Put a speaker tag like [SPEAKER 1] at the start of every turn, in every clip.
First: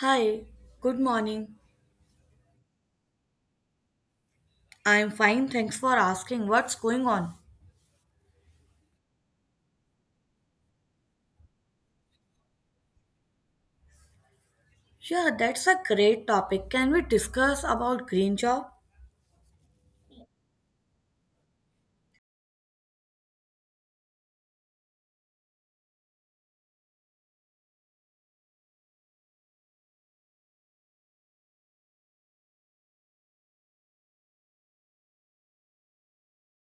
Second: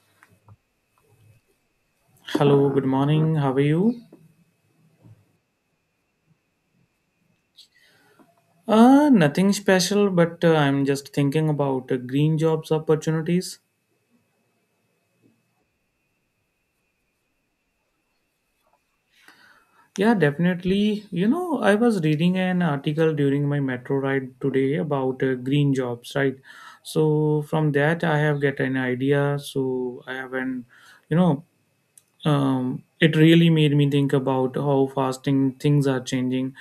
[SPEAKER 1] Hi, good morning.
[SPEAKER 2] Hello, good morning. How are you?
[SPEAKER 1] I'm fine, thanks for asking. What's going on?
[SPEAKER 2] Nothing special, but I'm just thinking about green jobs opportunities.
[SPEAKER 1] Yeah, that's a great topic. Can we discuss about green job?
[SPEAKER 2] Yeah, definitely. You know, I was reading an article during my metro ride today about green jobs, right? So from that, I have get an idea. So I have you know, it really made me think about how fasting things are changing.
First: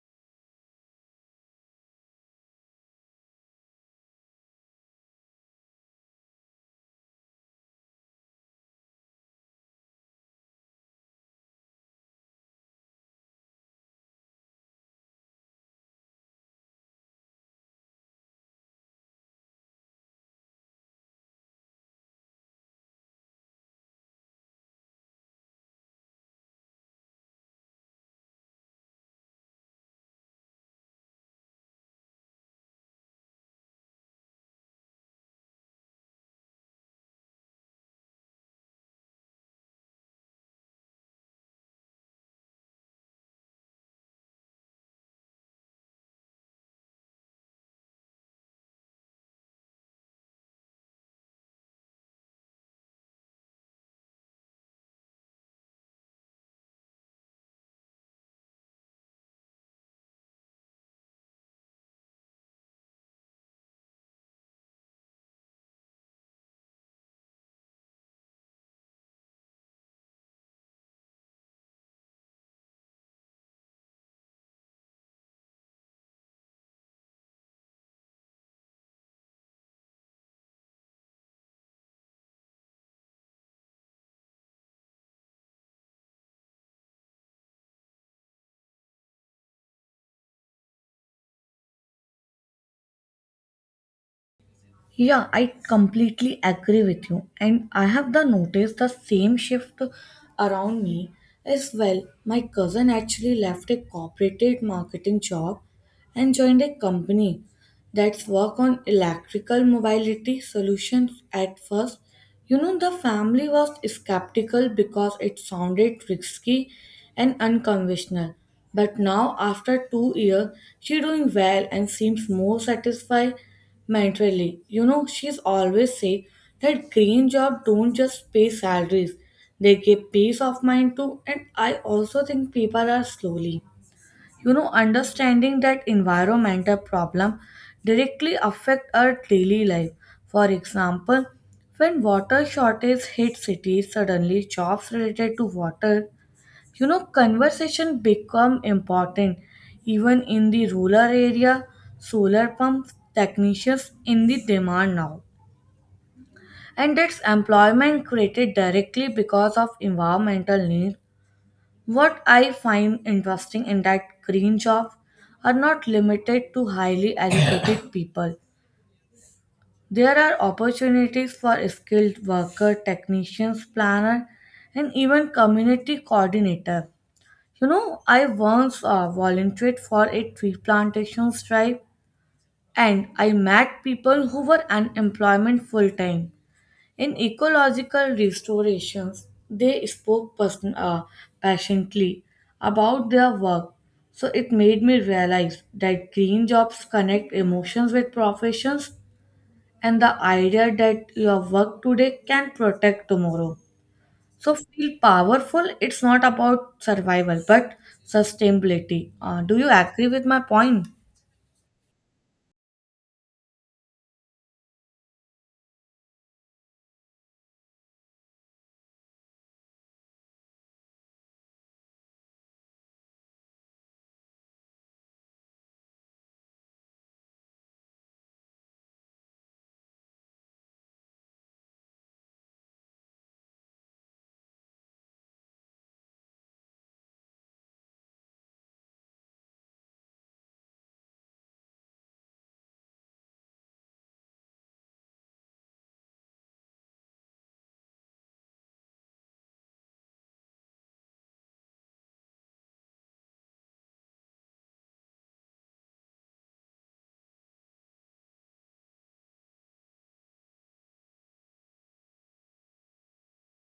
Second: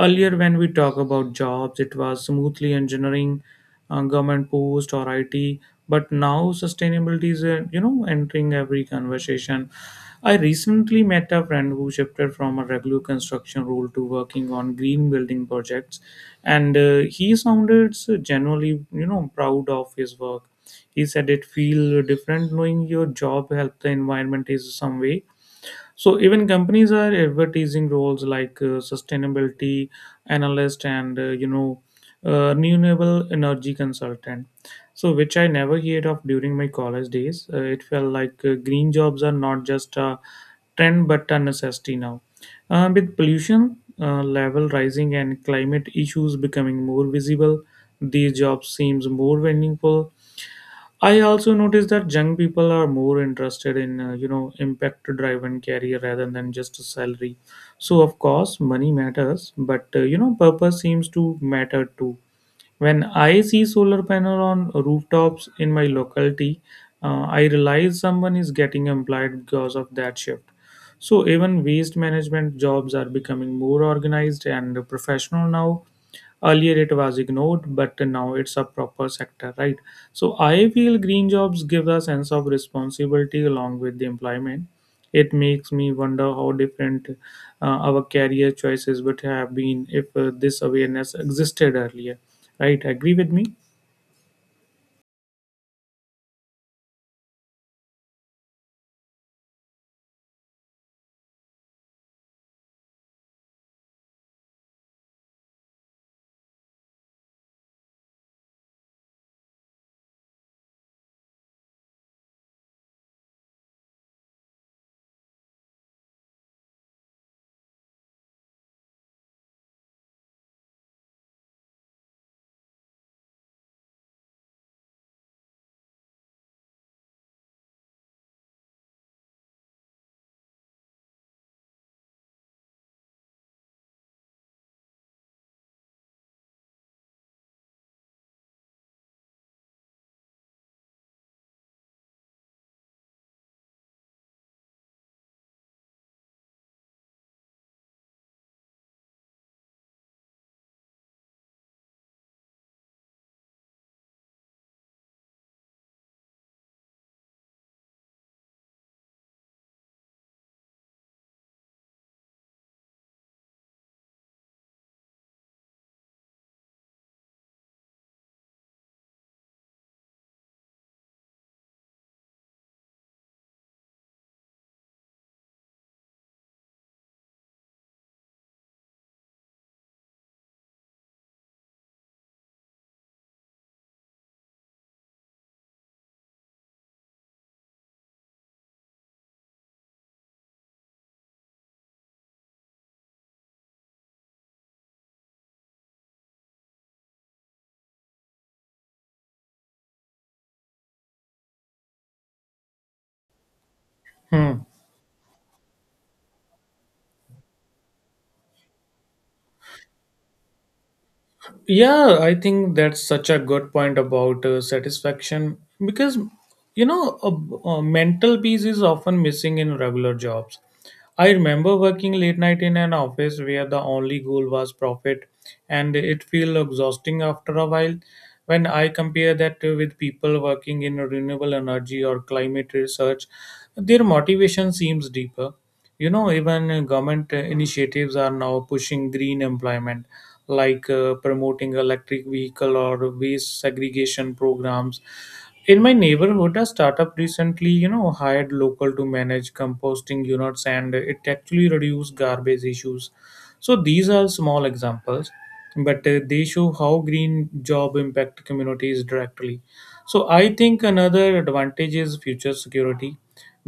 [SPEAKER 2] Earlier, when we talk about jobs, it was smoothly engineering, government post or IT. But now sustainability is, entering every conversation. I recently met a friend who shifted from a regular construction role to working on green building projects, and he sounded so genuinely, proud of his work. He said it feel different knowing your job help the environment is some way. So even companies are advertising roles like sustainability analyst and renewable energy consultant. So which I never heard of during my college days. It felt like green jobs are not just a trend but a necessity now. With pollution level rising and climate issues becoming more visible, these jobs seems more meaningful. I also noticed that young people are more interested in impact driven career rather than just a salary. So of course money matters, but purpose seems to matter too. When I see solar panel on rooftops in my locality, I realize someone is getting employed because of that shift. So even waste management jobs are becoming more organized and professional now. Earlier it was ignored, but now it's a proper sector, right? So I feel green jobs give a sense of responsibility along with the employment. It makes me wonder how different our career choices would have been if this awareness existed earlier, right? Agree with me?
[SPEAKER 1] Yeah, I completely agree with you. And I have the noticed the same shift around me as well. My cousin actually left a corporate marketing job and joined a company that's work on electrical mobility solutions at first. You know, the family was skeptical because it sounded risky and unconventional. But now, after 2 years, she's doing well and seems more satisfied mentally. You know, she's always say that green job don't just pay salaries; they give peace of mind too. And I also think people are slowly understanding that environmental problem directly affect our daily life. For example, when water shortage hit cities, suddenly jobs related to water, conversation, become important. Even in the rural area, solar pumps technicians in the demand now, and its employment created directly because of environmental needs. What I find interesting in that, green job are not limited to highly educated people. There are opportunities for skilled worker, technicians, planner, and even community coordinator. You know, I once volunteered for a tree plantation drive, and I met people who were unemployment full time in ecological restorations. They spoke person, passionately about their work. So it made me realize that green jobs connect emotions with professions, and the idea that your work today can protect tomorrow. So
[SPEAKER 2] Hmm.
[SPEAKER 1] feel powerful. It's not about survival but sustainability. Do you agree with my point?
[SPEAKER 2] Yeah, I think that's such a good point about satisfaction because you know a mental peace is often missing in regular jobs. I remember working late night in an office where the only goal was profit, and it feel exhausting after a while. When I compare that with people working in renewable energy or climate research, their motivation seems deeper. You know, even government initiatives are now pushing green employment, like promoting electric vehicle or waste segregation programs. In my neighborhood, a startup recently, you know, hired local to manage composting units, and it actually reduced garbage issues. So these are small examples, but they show how green job impact communities directly. So I think another advantage is future security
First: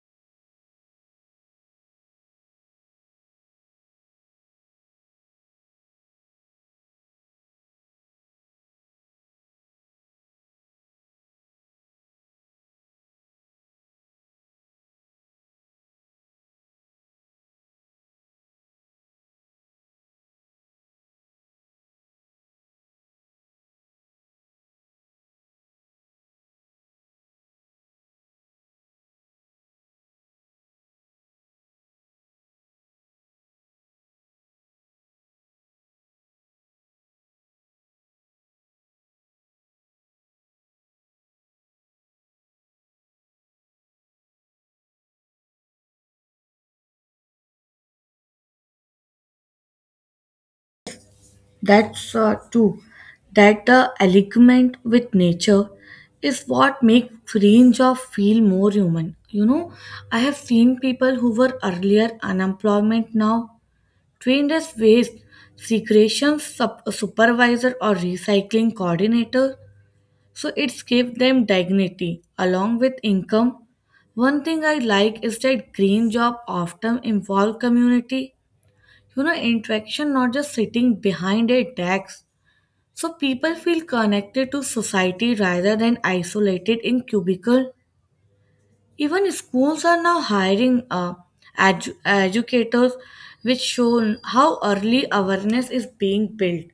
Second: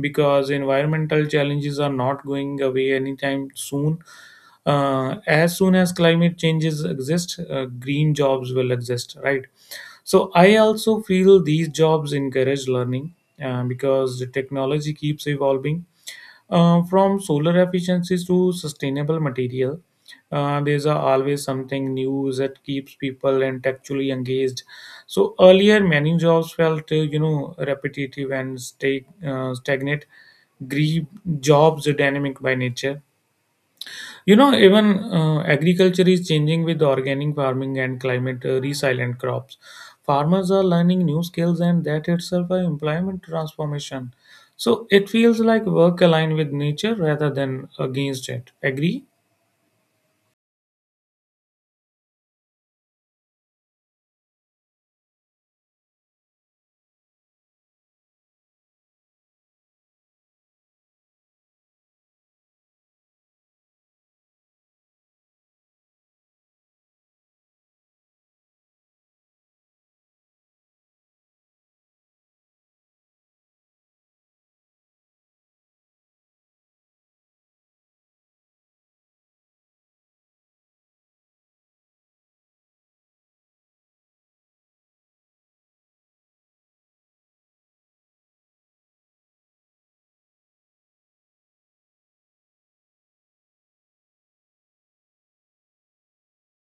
[SPEAKER 2] because environmental challenges are not going away anytime soon. As soon as climate changes exist, green jobs will exist, right? So I also feel these jobs encourage learning because the technology keeps evolving. From solar efficiencies to sustainable material. Always something new that keeps people intellectually engaged. So earlier, many jobs felt repetitive and stay stagnant. Green jobs are dynamic by nature, you know, even agriculture is changing with organic farming and climate resilient crops. Farmers are learning new skills, and that itself an employment transformation. So it feels like work aligned with nature rather than against it. Agree?
[SPEAKER 1] That's true. That the alignment with nature is what makes range of feel more human. You know, I have seen people who were earlier unemployment now trained as waste segregation supervisor or recycling coordinator. So it's gave them dignity along with income. One thing I like is that green job often involve community. You know, interaction not just sitting behind a desk. So people feel connected to society rather than isolated in cubicle. Even schools are now hiring educators, which show how early awareness is being built.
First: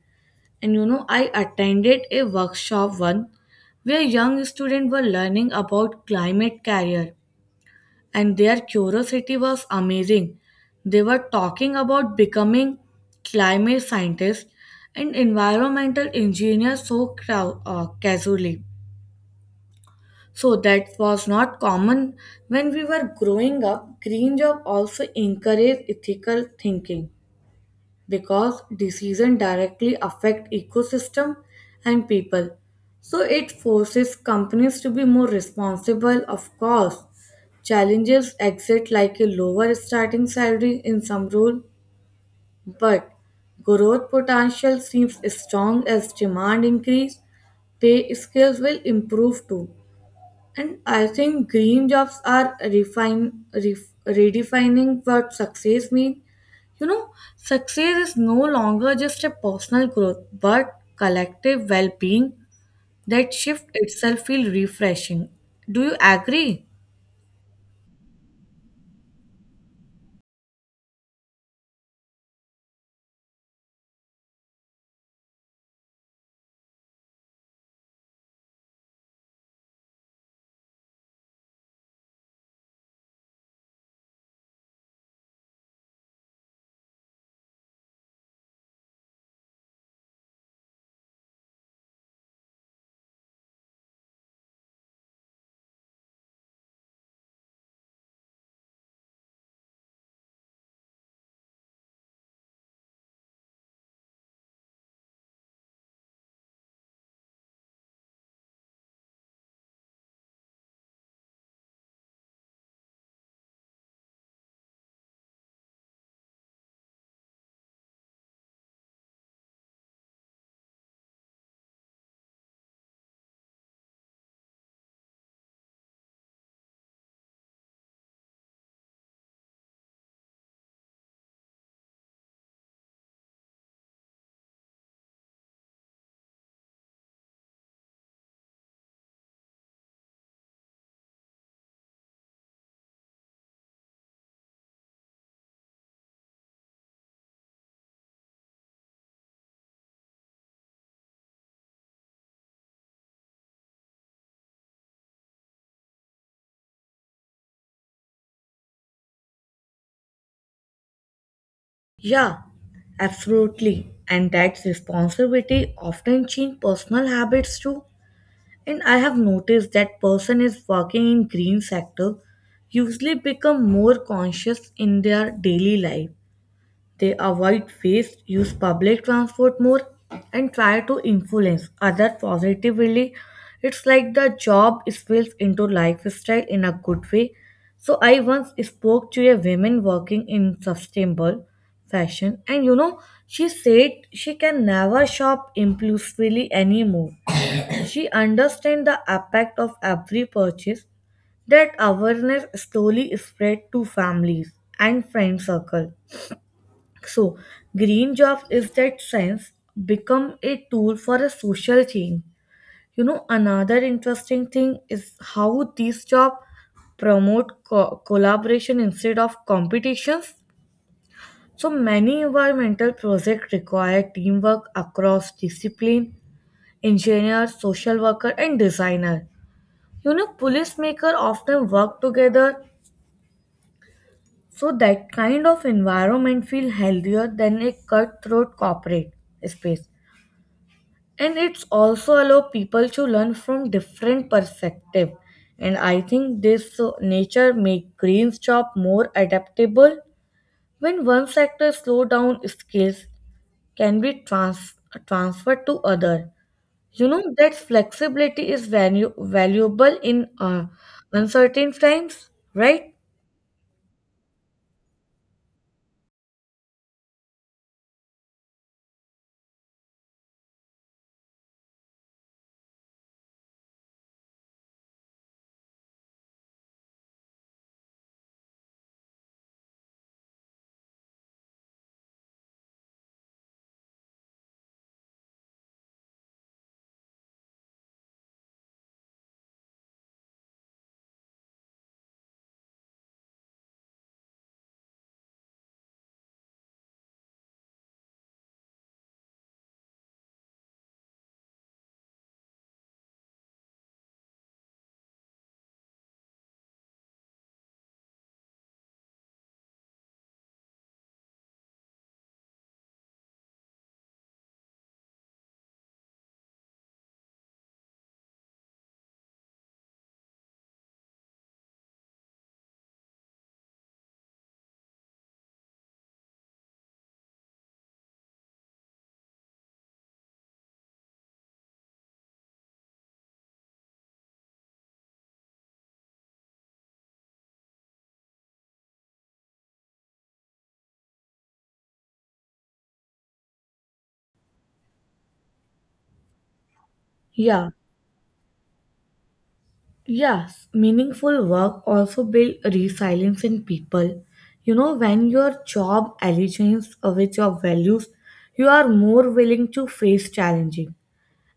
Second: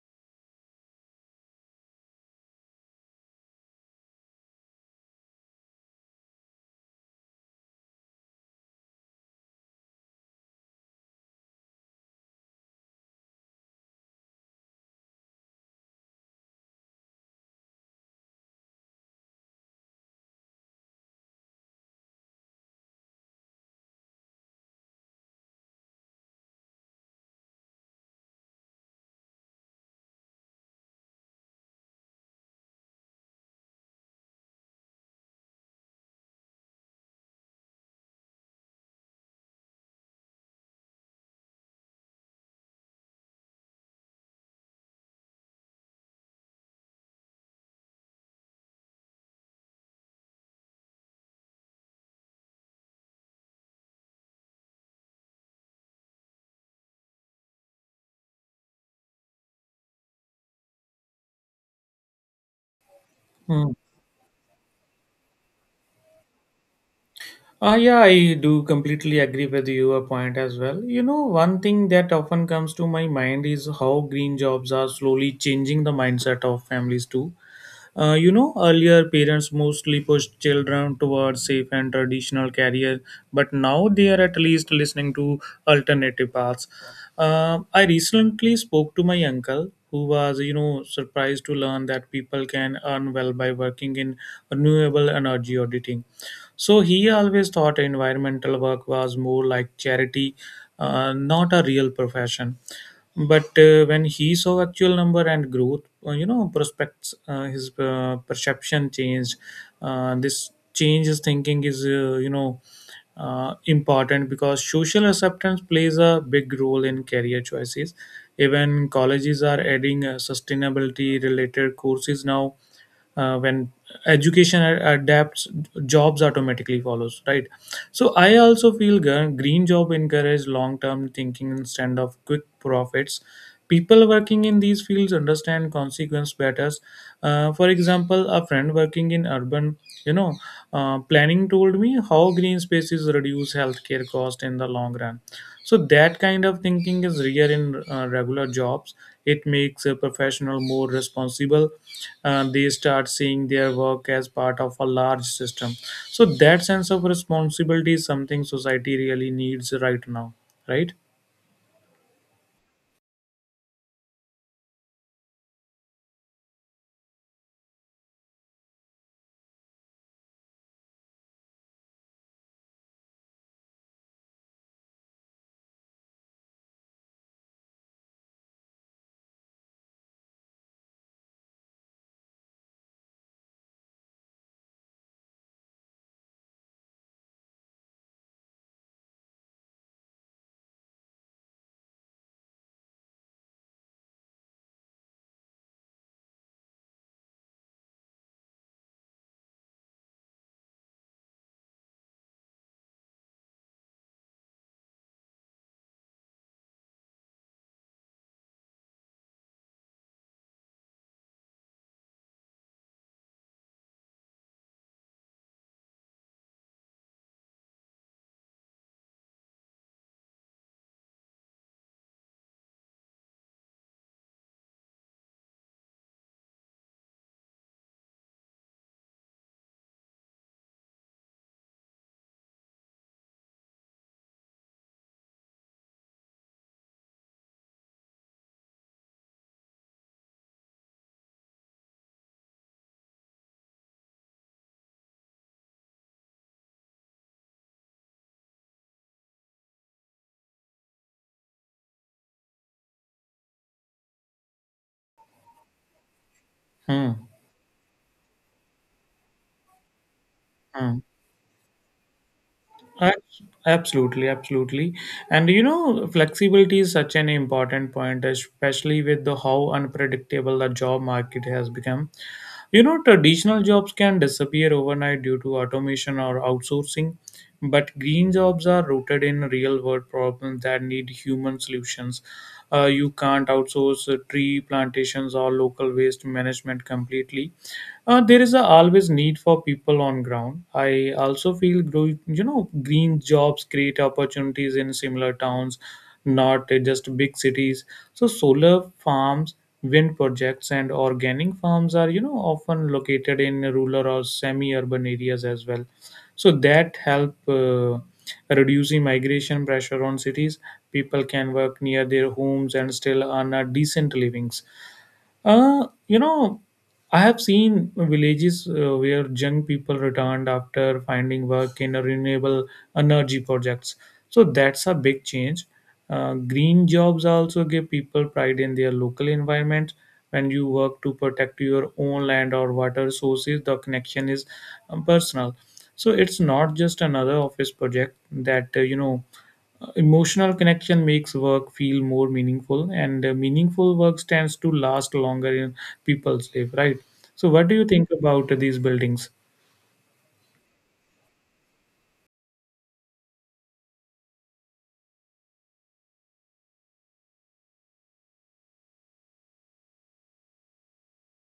[SPEAKER 1] And you know, I attended a workshop one where young students were learning about climate career, and their curiosity was amazing. They were talking about becoming climate scientists and environmental engineers so casually. So that was not common when we were growing up. Green job also encouraged ethical thinking because decisions directly affect ecosystem and people. So it forces companies to be more responsible, of course. Challenges exist like a lower starting salary in some role, but growth potential seems strong as demand increase. Pay scales will improve too. And I think green jobs are redefining what success means. You know, success is no longer just a personal growth, but collective well-being. That shift
[SPEAKER 2] Hmm.
[SPEAKER 1] itself feels refreshing. Do you agree?
[SPEAKER 2] Ah, yeah, I do completely agree with your point as well. You know, one thing that often comes to my mind is how green jobs are slowly changing the mindset of families too. Earlier parents mostly pushed children towards safe and traditional career, but now they are at least listening to alternative paths. I recently spoke to my uncle who was, you know, surprised to learn that people can earn well by working in renewable energy auditing. So he always thought environmental work was more like charity, not a real profession. But when he saw actual number and growth, prospects, his perception changed. This change his thinking is, important because social acceptance plays a big role in career choices. Even colleges are adding sustainability related courses now. When education adapts, jobs automatically follows, right? So I also feel green job encourage long term thinking instead of quick profits. People working in these fields understand consequence better. For example, a friend working in urban you know planning told me how green spaces reduce healthcare cost in the long run. So that kind of thinking is rare in regular jobs. It makes a professional more responsible. They start seeing their work as part of a large system. So that sense of responsibility is something society really needs right now, right?
[SPEAKER 1] Yeah, absolutely. And that responsibility often change personal habits too. And I have noticed that person is working in green sector usually become more conscious in their daily life. They avoid waste, use public transport more, and try to influence others positively. It's like the job spills into lifestyle in a good way. So I once spoke to a woman working in sustainable fashion, and you know, she said she can never shop impulsively anymore. She understands the impact of every purchase. That awareness slowly spread to families and friend circle. So, green jobs is that sense become a tool for a social change. You know, another interesting thing is how these jobs promote collaboration instead of competitions. So many environmental projects require teamwork across discipline, engineer, social worker, and designer. You know, police maker often work together, so that kind of environment feel healthier than a cutthroat corporate space. And it's also allow people to learn from different perspective. And I think this nature make green's job more adaptable. When one sector slow down, skills can be transferred to other, you
[SPEAKER 2] Hmm.
[SPEAKER 1] know. That flexibility is valuable in
[SPEAKER 2] Hmm.
[SPEAKER 1] uncertain times, right?
[SPEAKER 2] Ab- Absolutely, absolutely. And you know, flexibility is such an important point, especially with the how unpredictable the job market has become. You know, traditional jobs can disappear overnight due to automation or outsourcing, but green jobs are rooted in real world problems that need human solutions. You can't outsource tree plantations or local waste management completely. There is a always need for people on ground. I also feel grow, you know green jobs create opportunities in similar towns, not just big cities. So solar farms, wind projects, and organic farms are you know often located in rural or semi-urban areas as well. So that help reducing migration pressure on cities. People can work near their homes and still earn a decent living. Uh, you know, I have seen villages where young people returned after finding work in a renewable energy projects. So that's a big change. Green jobs also give people pride in their local environment. When you work to protect your own land or water sources, the connection is personal. So it's not just another office project that emotional connection makes work feel more meaningful, and meaningful work tends to last longer in people's life, right? So, what
[SPEAKER 1] Yeah.
[SPEAKER 2] do you think about these buildings?
[SPEAKER 1] Yes, meaningful work also builds resilience in people. You know, when your job aligns with your values, you are more willing to face challenges.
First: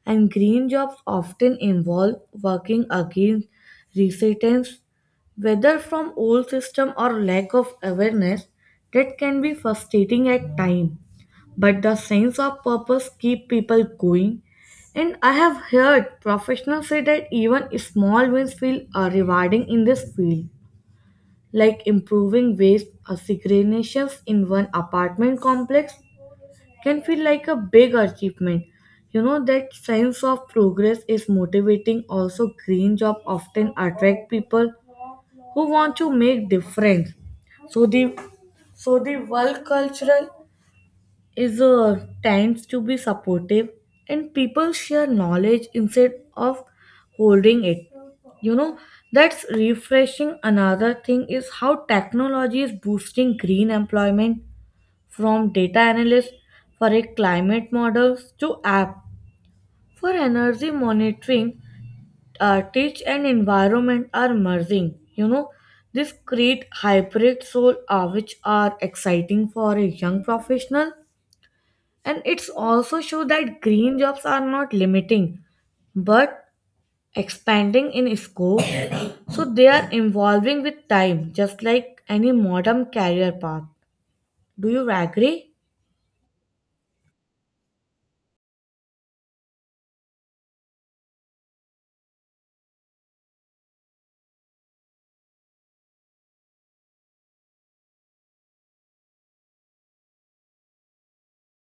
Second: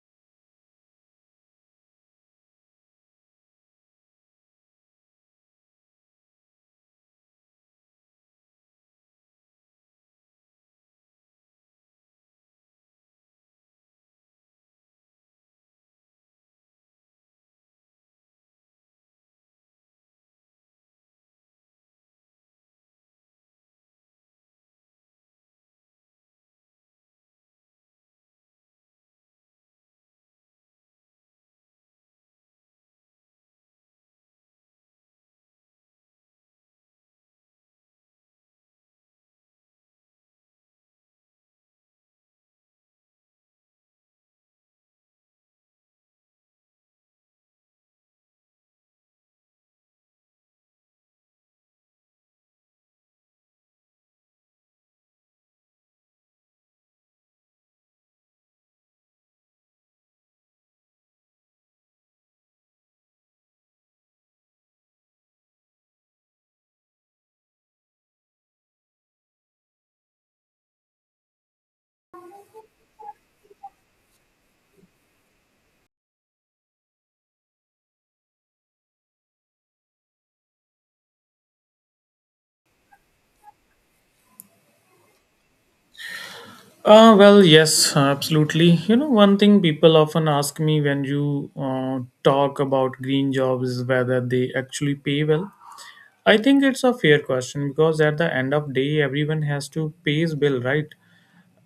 [SPEAKER 1] And green jobs often involve working against resistance, whether from old system or lack of awareness. That can be frustrating at times, but the sense of purpose keep people going. And I have heard professionals say that even small wins feel rewarding in this field. Like improving waste segregations in one apartment complex can feel like a big achievement. You know, that sense of progress is motivating. Also, green job often attract people who want to make difference. So the so the world cultural is tends to be supportive, and people share knowledge instead of holding it. You know, that's refreshing. Another thing is how technology is boosting green employment, from data analysts for a climate models to app for energy monitoring. Tech and environment are merging, you know. This create hybrid soul, which are exciting for a young professional. And it's also show that green jobs are not limiting but expanding in scope. So they are evolving with time, just like any modern career path. Do you agree?
[SPEAKER 2] Well, yes, absolutely. You know, one thing people often ask me when you talk about green jobs is whether they actually pay well. I think it's a fair question because at the end of day, everyone has to pay his bill, right?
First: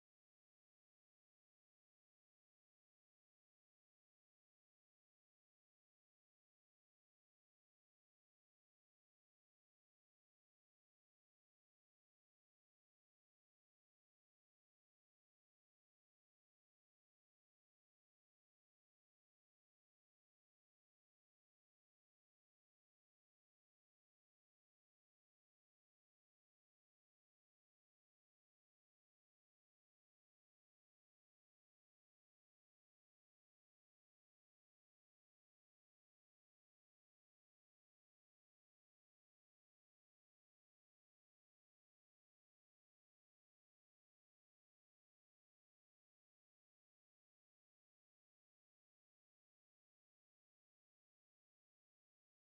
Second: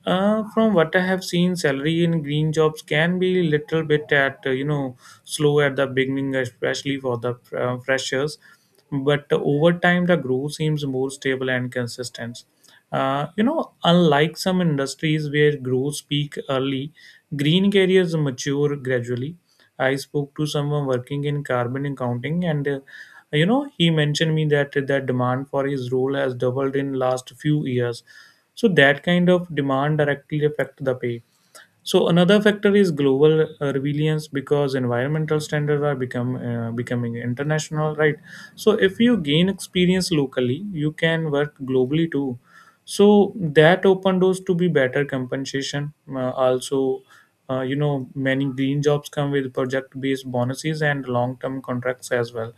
[SPEAKER 2] From what I have seen, salary in green jobs can be little bit at slow at the beginning, especially for the freshers. But over time, the growth seems more stable and consistent. Unlike some industries where growth peak early, green careers mature gradually. I spoke to someone working in carbon accounting, and he mentioned me that the demand for his role has doubled in last few years. So that kind of demand directly affect the pay. So another factor is global resilience because environmental standards are become becoming international, right? So if you gain experience locally, you can work globally too. So that open doors to be better compensation. Also, many green jobs come with project-based bonuses and long-term contracts as well.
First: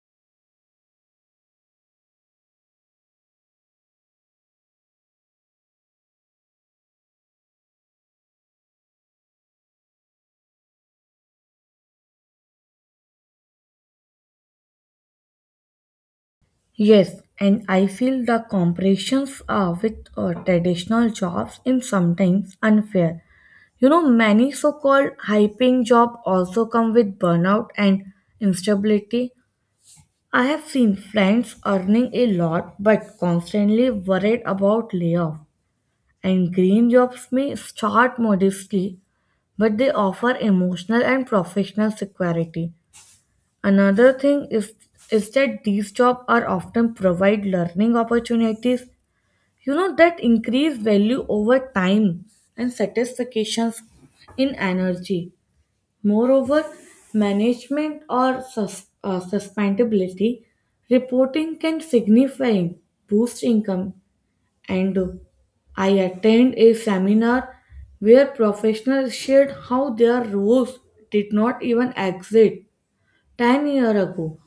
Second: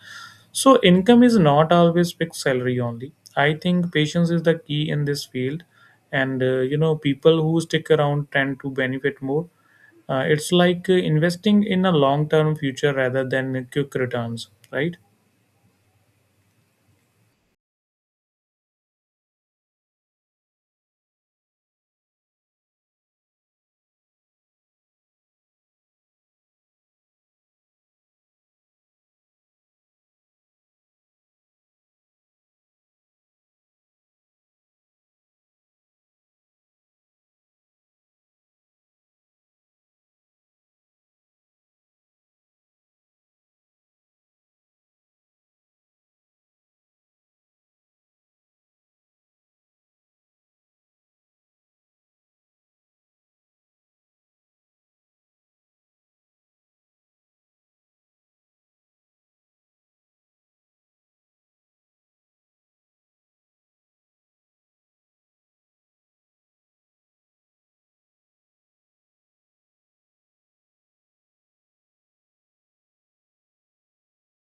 [SPEAKER 2] So, income is not always fixed salary only. I think patience is the key in this field, and people who stick around tend to benefit more. It's like investing in a long term future rather than quick returns, right?
[SPEAKER 1] Yes, and I feel the comparisons are with traditional jobs in sometimes unfair. You know, many so-called high-paying job also come with burnout and instability. I have seen friends earning a lot but constantly worried about layoff. And green jobs may start modestly, but they offer emotional and professional security. Another thing is that these jobs are often provide learning opportunities, you know, that increase value over time and satisfactions in energy. Moreover, management or sustainability reporting can significantly boost income. And I attend a seminar where professionals shared how their roles did not even exist 10 years ago.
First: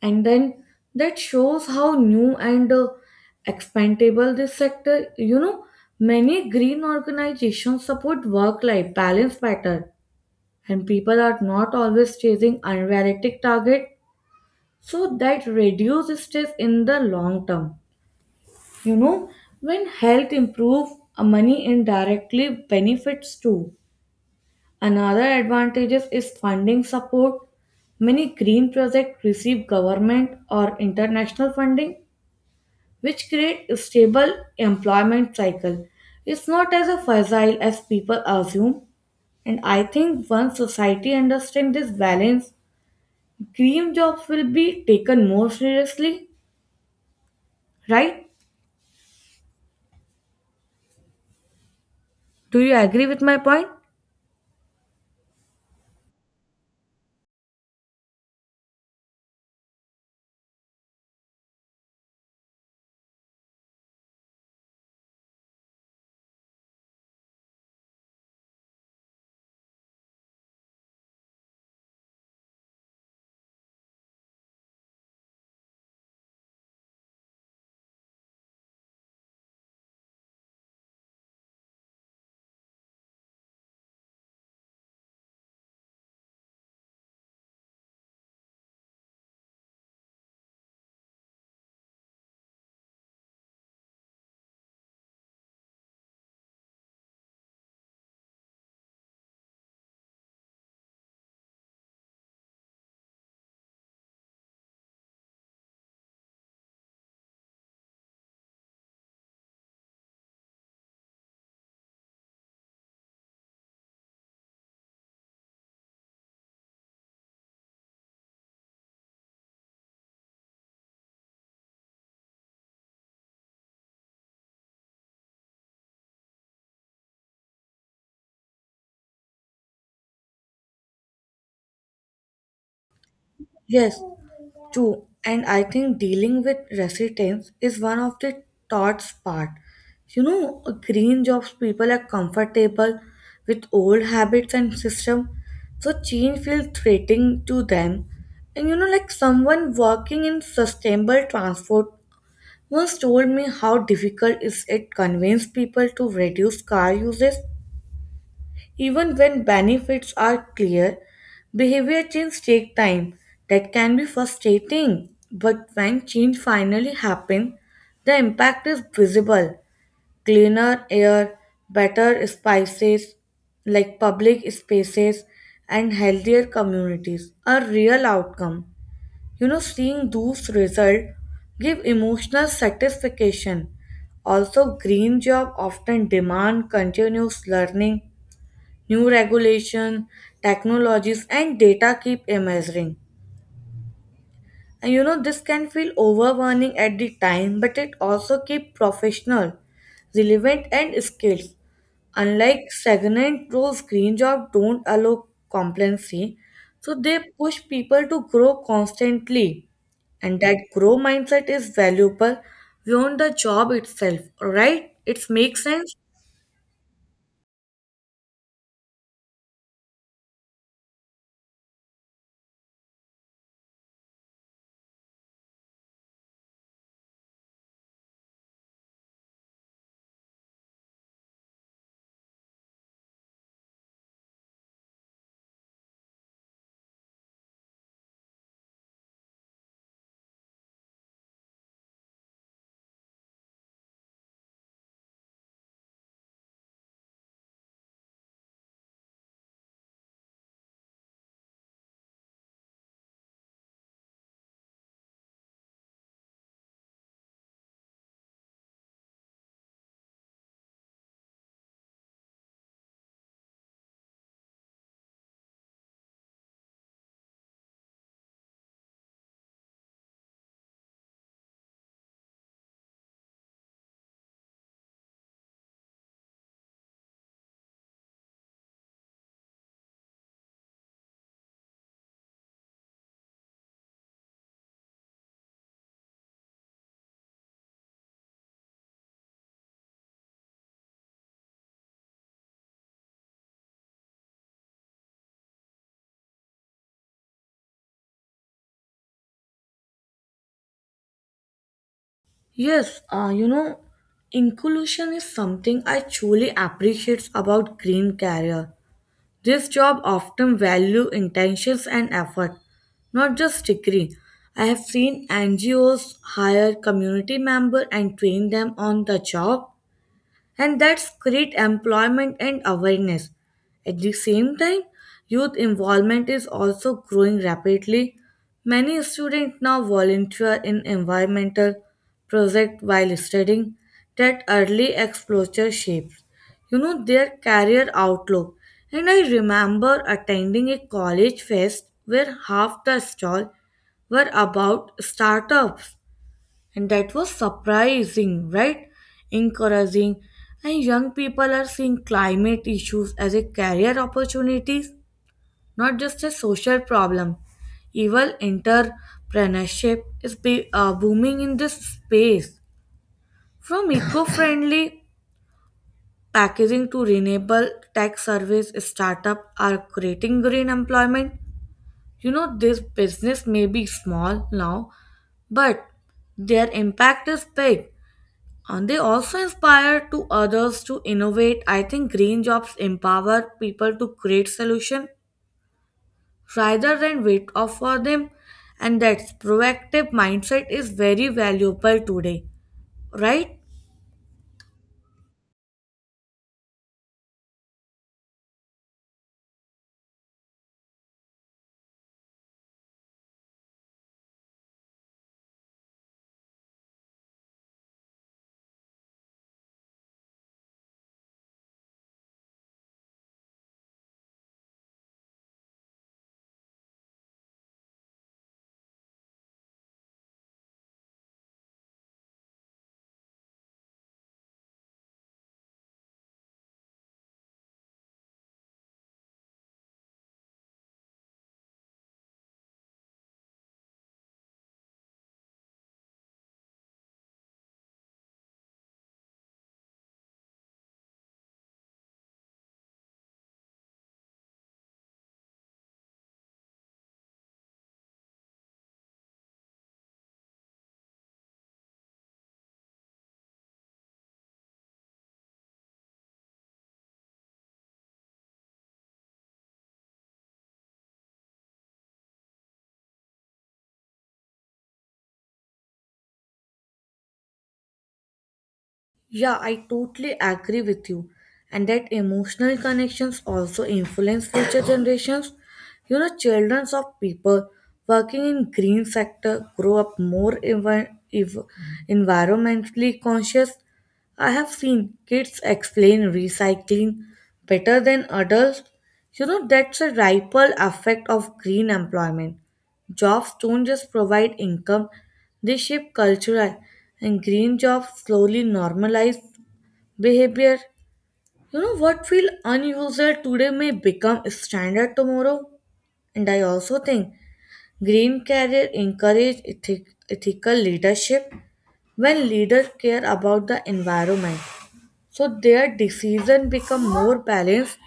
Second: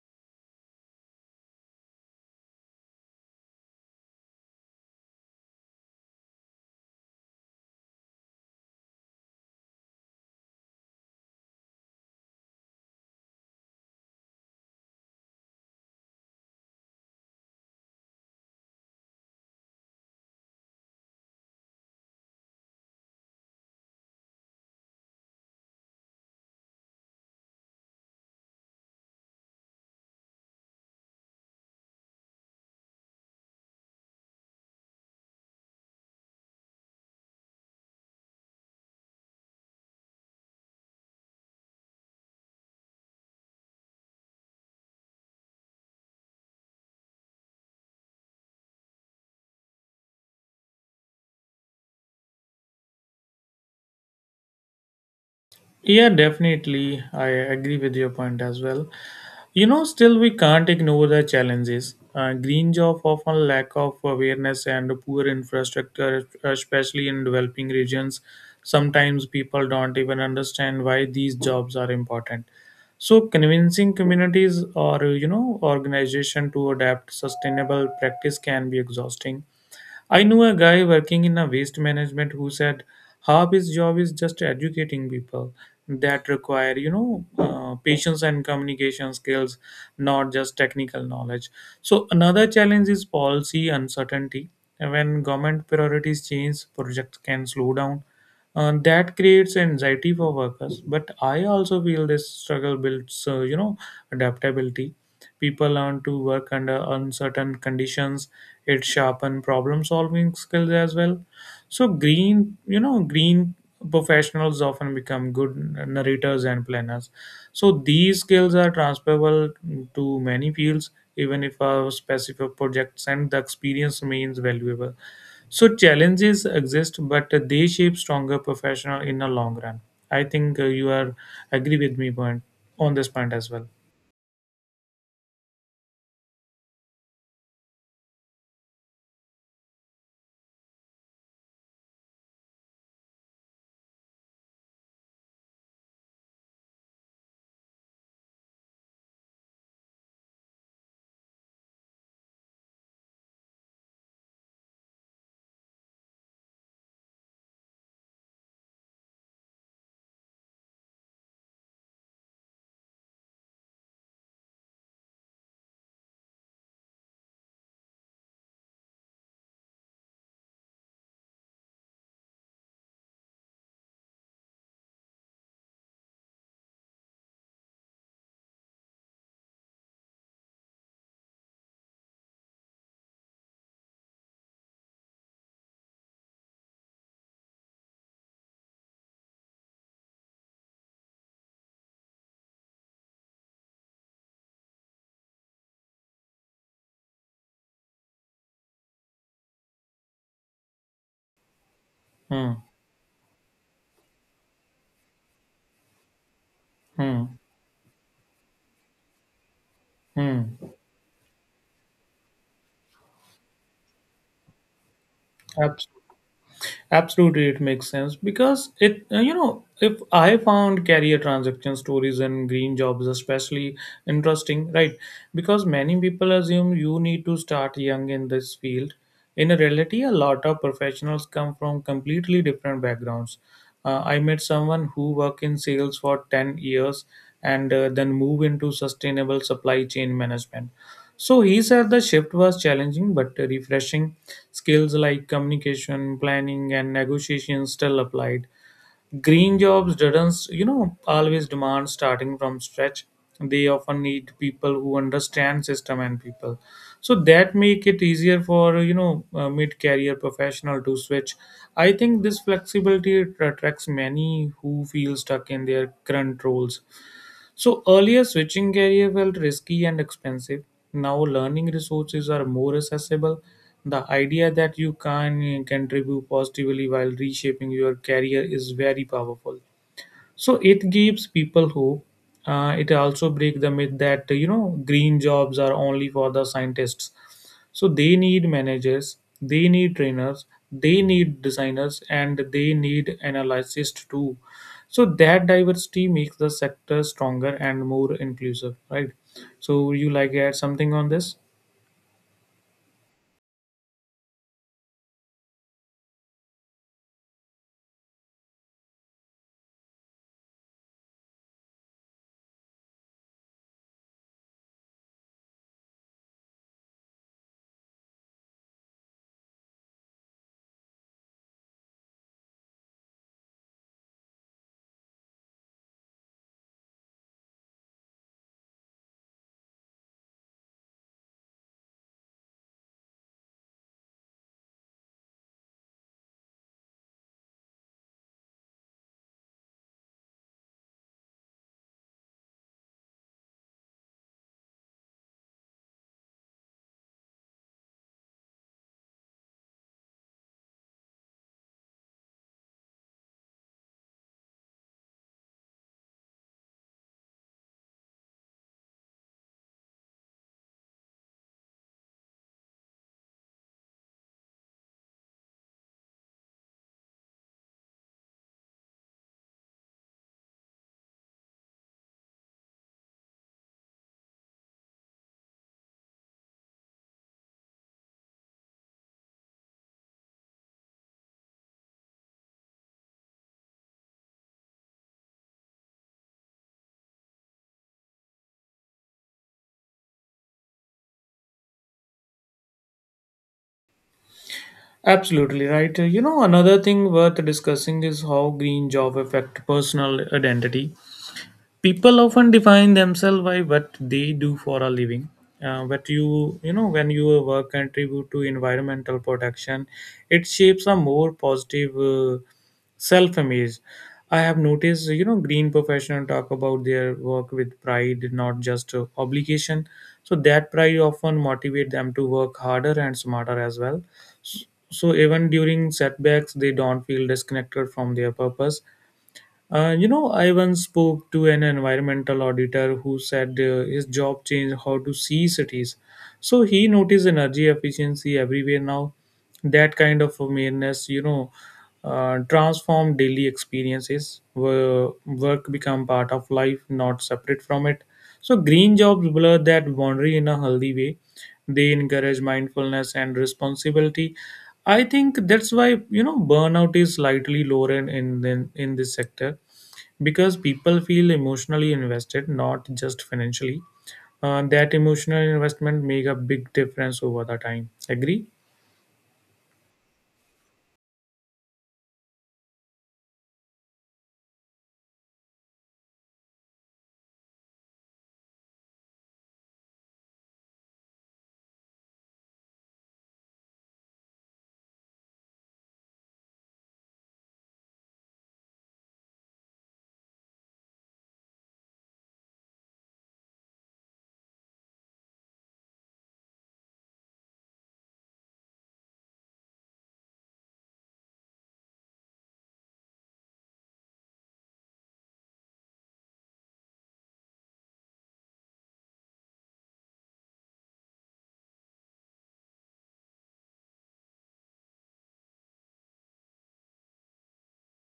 [SPEAKER 1] And then that shows how new and expandable this sector. You know, many green organizations support work-life balance better, and people are not always chasing unrealistic target. So that reduce stress in the long term. You know, when health improve, money indirectly benefits too. Another advantages is funding support. Many green projects receive government or international funding which create a stable employment cycle. It's not as a fragile as people assume. And I think once society understands this balance, Cream jobs will be taken more seriously, right? Do you agree with my point?
[SPEAKER 2] Yeah, definitely. I agree with your point as well. You know, still we can't ignore the challenges. Green jobs often lack of awareness and poor infrastructure, especially in developing regions. Sometimes people don't even understand why these jobs are important. So convincing communities or you know organization to adapt sustainable practice can be exhausting. I knew a guy working in a waste management who said half his job is just educating people. That require, patience and communication skills, not just technical knowledge. So another challenge is policy uncertainty. When government priorities change, projects can slow down. That creates anxiety for workers. But I also feel this struggle builds, adaptability. People learn to work under uncertain conditions. It sharpen problem-solving skills as well. So green professionals often become good narrators and planners. So these skills are transferable to many fields. Even if a specific project and the experience remains valuable. So challenges exist, but they shape stronger professional in the long run. I think you are agree with me point on this point as well.
[SPEAKER 1] Yes, true. And I think dealing with residents is one of the toughest part. You know, green jobs people are comfortable with old habits and system, so change feels threatening to them. And you know, like someone working in sustainable transport once told me how difficult is it convince people to reduce car uses. Even when benefits are clear, behavior change take time. That can be frustrating, but when change finally happens, the impact is visible. Cleaner air, better spices like public spaces and healthier communities are real outcome. You know, seeing those results give emotional satisfaction. Also, green job often demand continuous learning, new regulation, technologies, and data keep emerging. And you know, this can feel overwhelming at the time, but it also keeps professional, relevant, and skills.
[SPEAKER 2] Hmm.
[SPEAKER 1] Unlike stagnant roles, green jobs don't allow complacency, so they
[SPEAKER 2] Hmm.
[SPEAKER 1] push people to grow constantly. And that
[SPEAKER 2] Hmm.
[SPEAKER 1] grow mindset is valuable beyond the job itself, right? It makes
[SPEAKER 2] Abs-
[SPEAKER 1] sense.
[SPEAKER 2] Absolutely, it makes sense because it, if I found career transaction stories and green jobs especially interesting, right? Because many people assume you need to start young in this field. In reality, a lot of professionals come from completely different backgrounds. I met someone who worked in sales for 10 years and then moved into sustainable supply chain management. So he said the shift was challenging but refreshing. Skills like communication, planning, and negotiation still applied. Green jobs didn't, always demand starting from scratch. They often need people who understand system and people. So that make it easier for mid-career professional to switch. I think this flexibility attracts many who feel stuck in their current roles. So earlier switching career felt risky and expensive. Now learning resources are more accessible. The idea that you can contribute positively while reshaping your career is very powerful. So it gives people hope. It also breaks the myth that green jobs are only for the scientists. So they need managers, they need trainers, they need designers, and they need analysts too. So that diversity makes the sector stronger and more inclusive, right? So would you like to add something on this?
[SPEAKER 1] Yes, you know, inclusion is something I truly appreciate about green carrier. This job often value intentions and effort, not just degree. I have seen NGOs hire community members and train them on the job, and that's create employment and awareness. At the same time, youth involvement is also growing rapidly. Many students now volunteer in environmental projects while studying. That early exposure shapes, you know, their career outlook. And I remember attending a college fest where half the stall were about startups, and that was surprising, right? Encouraging. And young people are seeing climate issues as a career opportunities, not just a social problem. Even entrepreneurship is booming in this space. From eco-friendly packaging to renewable tech service, startup are creating green employment. You know, this business may be small now, but their impact is big. And they also inspire to others to innovate. I think green jobs empower people to create solution rather than wait off for them. And that proactive mindset is very valuable today, right?
[SPEAKER 2] Absolutely right. You know, another thing worth discussing is how green job affect personal identity. People often define themselves by what they do for a living, but you know when your work contribute to environmental protection, it shapes a more positive self image. I have noticed, you know, green professionals talk about their work with pride, not just obligation. So that pride often motivate them to work harder and smarter as well. So even during setbacks, they don't feel disconnected from their purpose. You know, I once spoke to an environmental auditor who said his job changed how to see cities. So he noticed energy efficiency everywhere now. That kind of awareness, you know, transform daily experiences. Work become part of life, not separate from it. So green jobs blur that boundary in a healthy way. They encourage mindfulness and responsibility. I think that's why, you know, burnout is slightly lower in this sector because people feel emotionally invested, not just financially. That emotional investment make a big difference over the time. Agree.
[SPEAKER 1] Yeah, I totally agree with you. And that emotional connections also influence future generations. You know, children of people working in green sector grow up more environmentally conscious. I have seen kids explain recycling better than adults. You know, that's a ripple effect of green employment. Jobs don't just provide income, they shape culture, and green jobs slowly normalize behavior. You know, what feel unusual today may become standard tomorrow. And I also think green career encourage ethical leadership. When leaders care about the environment, so their decision become more balanced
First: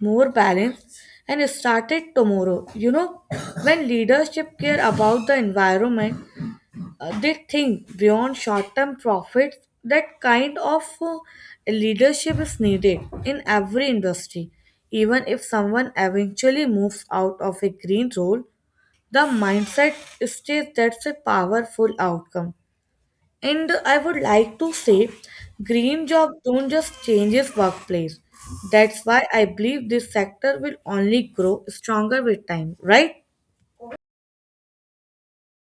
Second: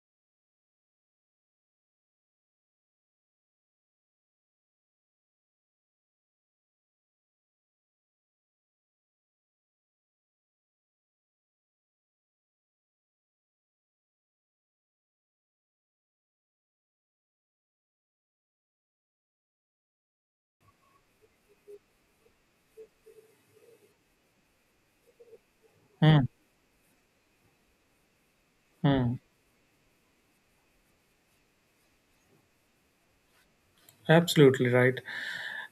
[SPEAKER 1] more balanced and started tomorrow. You know, when leadership care about the environment, they think beyond short term profits. That kind of leadership is needed in every industry. Even if someone eventually moves out of a green role, the mindset states, that's a powerful outcome. And I would like to say, green
[SPEAKER 2] Hmm,
[SPEAKER 1] jobs don't just changes workplace. That's
[SPEAKER 2] hmm.
[SPEAKER 1] why I believe this sector will only grow stronger with time, right?
[SPEAKER 2] Absolutely right.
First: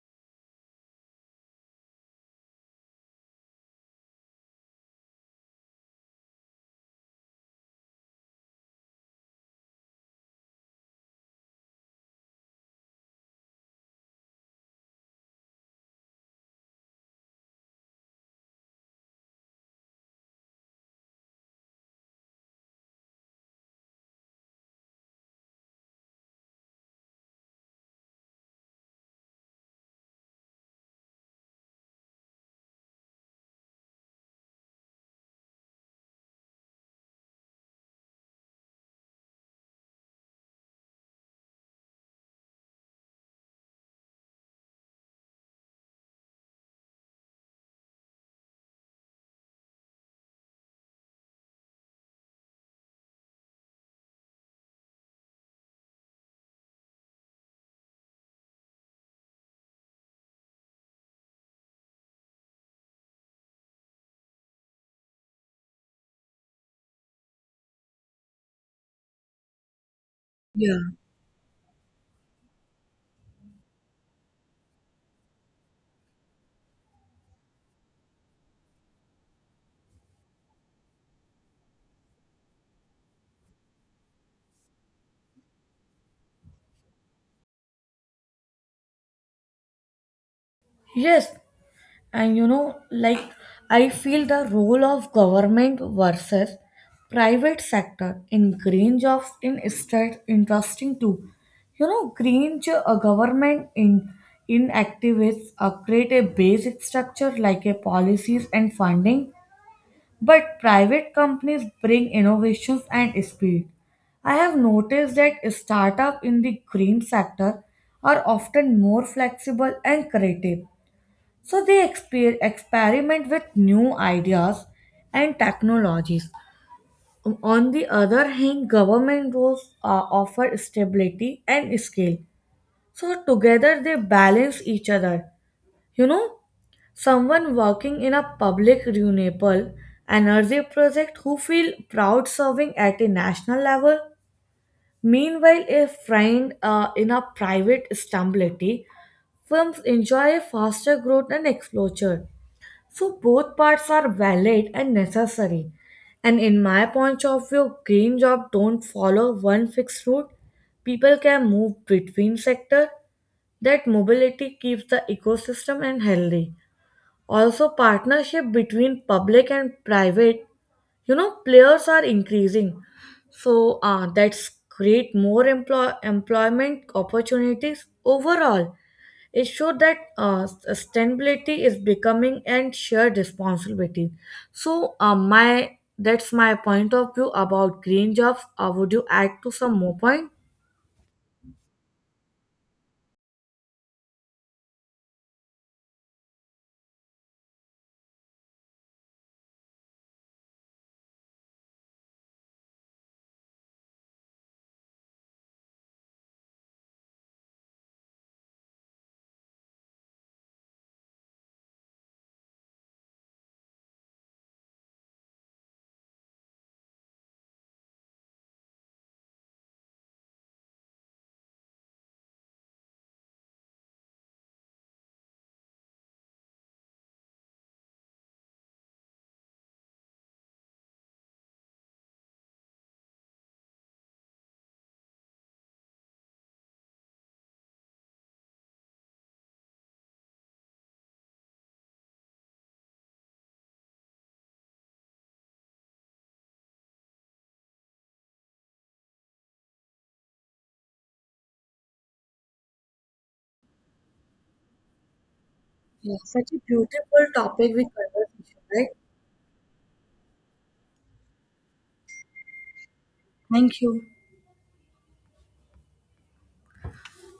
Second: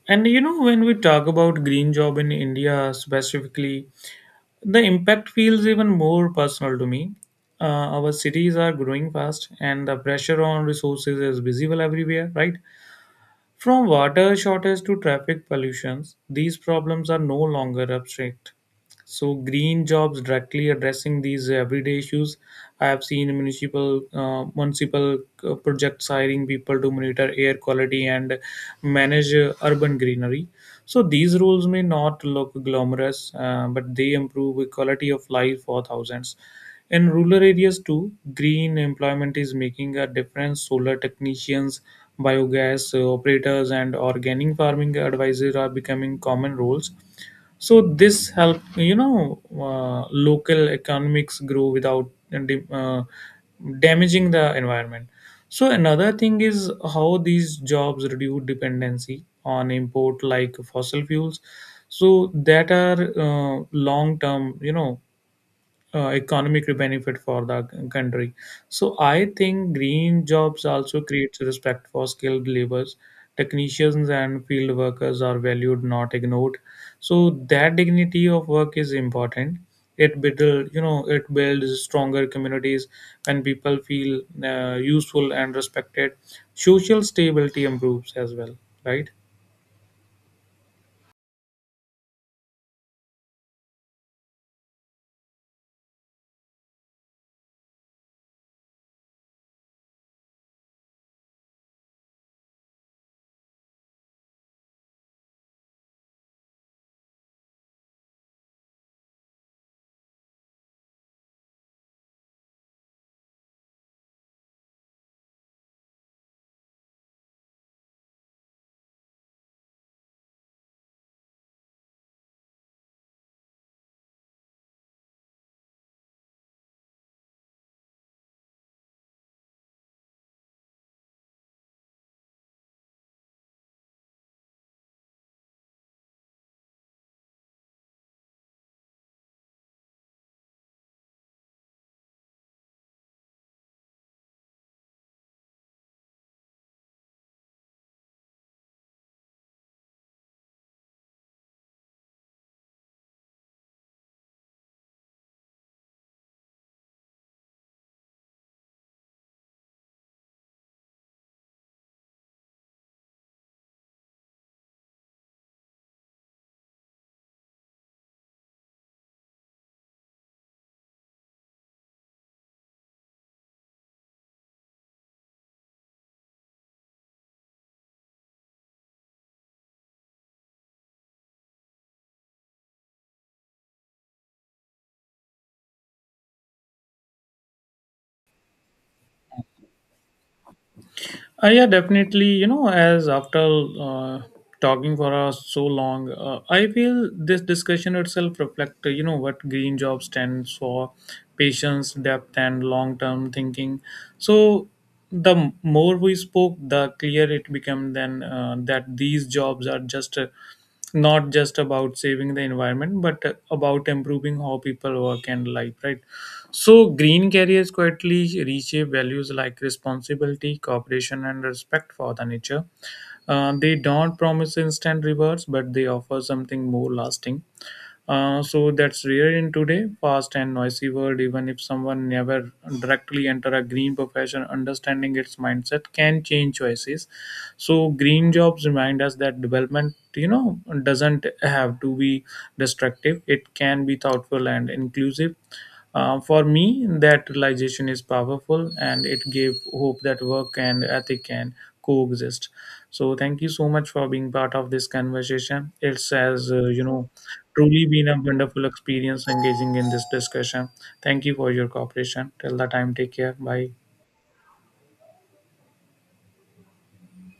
[SPEAKER 2] And you know, when we talk about green job in india specifically, the impact feels even more personal to me. Our cities are growing fast and the pressure on resources is visible everywhere, right? From water shortage to traffic pollutions, these problems are no longer abstract. So green jobs directly addressing these everyday issues. I have seen municipal projects hiring people to monitor air quality and manage urban greenery. So these roles may not look glamorous, but they improve the quality of life for thousands. In rural areas too, green employment is making a difference. Solar technicians, biogas operators, and organic farming advisors are becoming common roles. So this help, local economics grow without damaging the environment. So another thing is how these jobs reduce dependency on import like fossil fuels. So that are long term, economic benefit for the country. So I think green jobs
[SPEAKER 1] Yeah.
[SPEAKER 2] also creates respect for skilled laborers. Technicians and field workers are valued, not ignored. So that dignity of work is important. It build, it builds stronger communities when people feel useful and respected. Social stability improves as well, right?
[SPEAKER 1] Yes, and you know, like I feel the role of government versus private sector in green jobs in state interesting too. You know, government in activists create a basic structure like a policies and funding. But private companies bring innovations and speed. I have noticed that startups in the green sector are often more flexible and creative. So they experiment with new ideas and technologies. On the other hand, government roles offer stability and scale. So together they balance each other. You know, someone working in a public renewable energy project who feel proud serving at a national level. Meanwhile, a friend in a private stability firms enjoy a faster growth and exposure. So both parts are valid and necessary. And in my point of view, green job don't follow one fixed route. People can move between sector. That mobility keeps the ecosystem and healthy. Also, partnership between public and private, you know, players are increasing. So that's create more employment opportunities overall. It shows that sustainability is becoming and shared responsibility. So my that's my point of view about green jobs. Would you add to some more point?
[SPEAKER 2] Yeah, definitely. You know, as after uh, talking for us so long, I feel this discussion itself reflect, you know, what green job stands for: patience, depth, and long-term thinking. So the more we spoke, the clearer it became then that these jobs are just not just about saving the environment but about improving how people work and life, right? So green carriers quietly reshape values like responsibility, cooperation, and respect for the nature. They don't promise instant rewards, but they offer something more lasting. So that's rare in today fast and noisy world. Even if someone never directly enter a green profession, understanding its mindset can change choices. So green jobs remind us that development, you know, doesn't have to be destructive, it can be thoughtful and inclusive. For me that realization is powerful and it gave hope that work and ethic can coexist. So thank you so much for being part of this conversation. It
[SPEAKER 1] Yeah,
[SPEAKER 2] says,
[SPEAKER 1] such a
[SPEAKER 2] you know.
[SPEAKER 1] beautiful topic we
[SPEAKER 2] Truly been a
[SPEAKER 1] conversation,
[SPEAKER 2] wonderful
[SPEAKER 1] right?
[SPEAKER 2] experience engaging in this discussion. Thank you for your cooperation. Till the time, take care. Bye.
[SPEAKER 1] Thank you.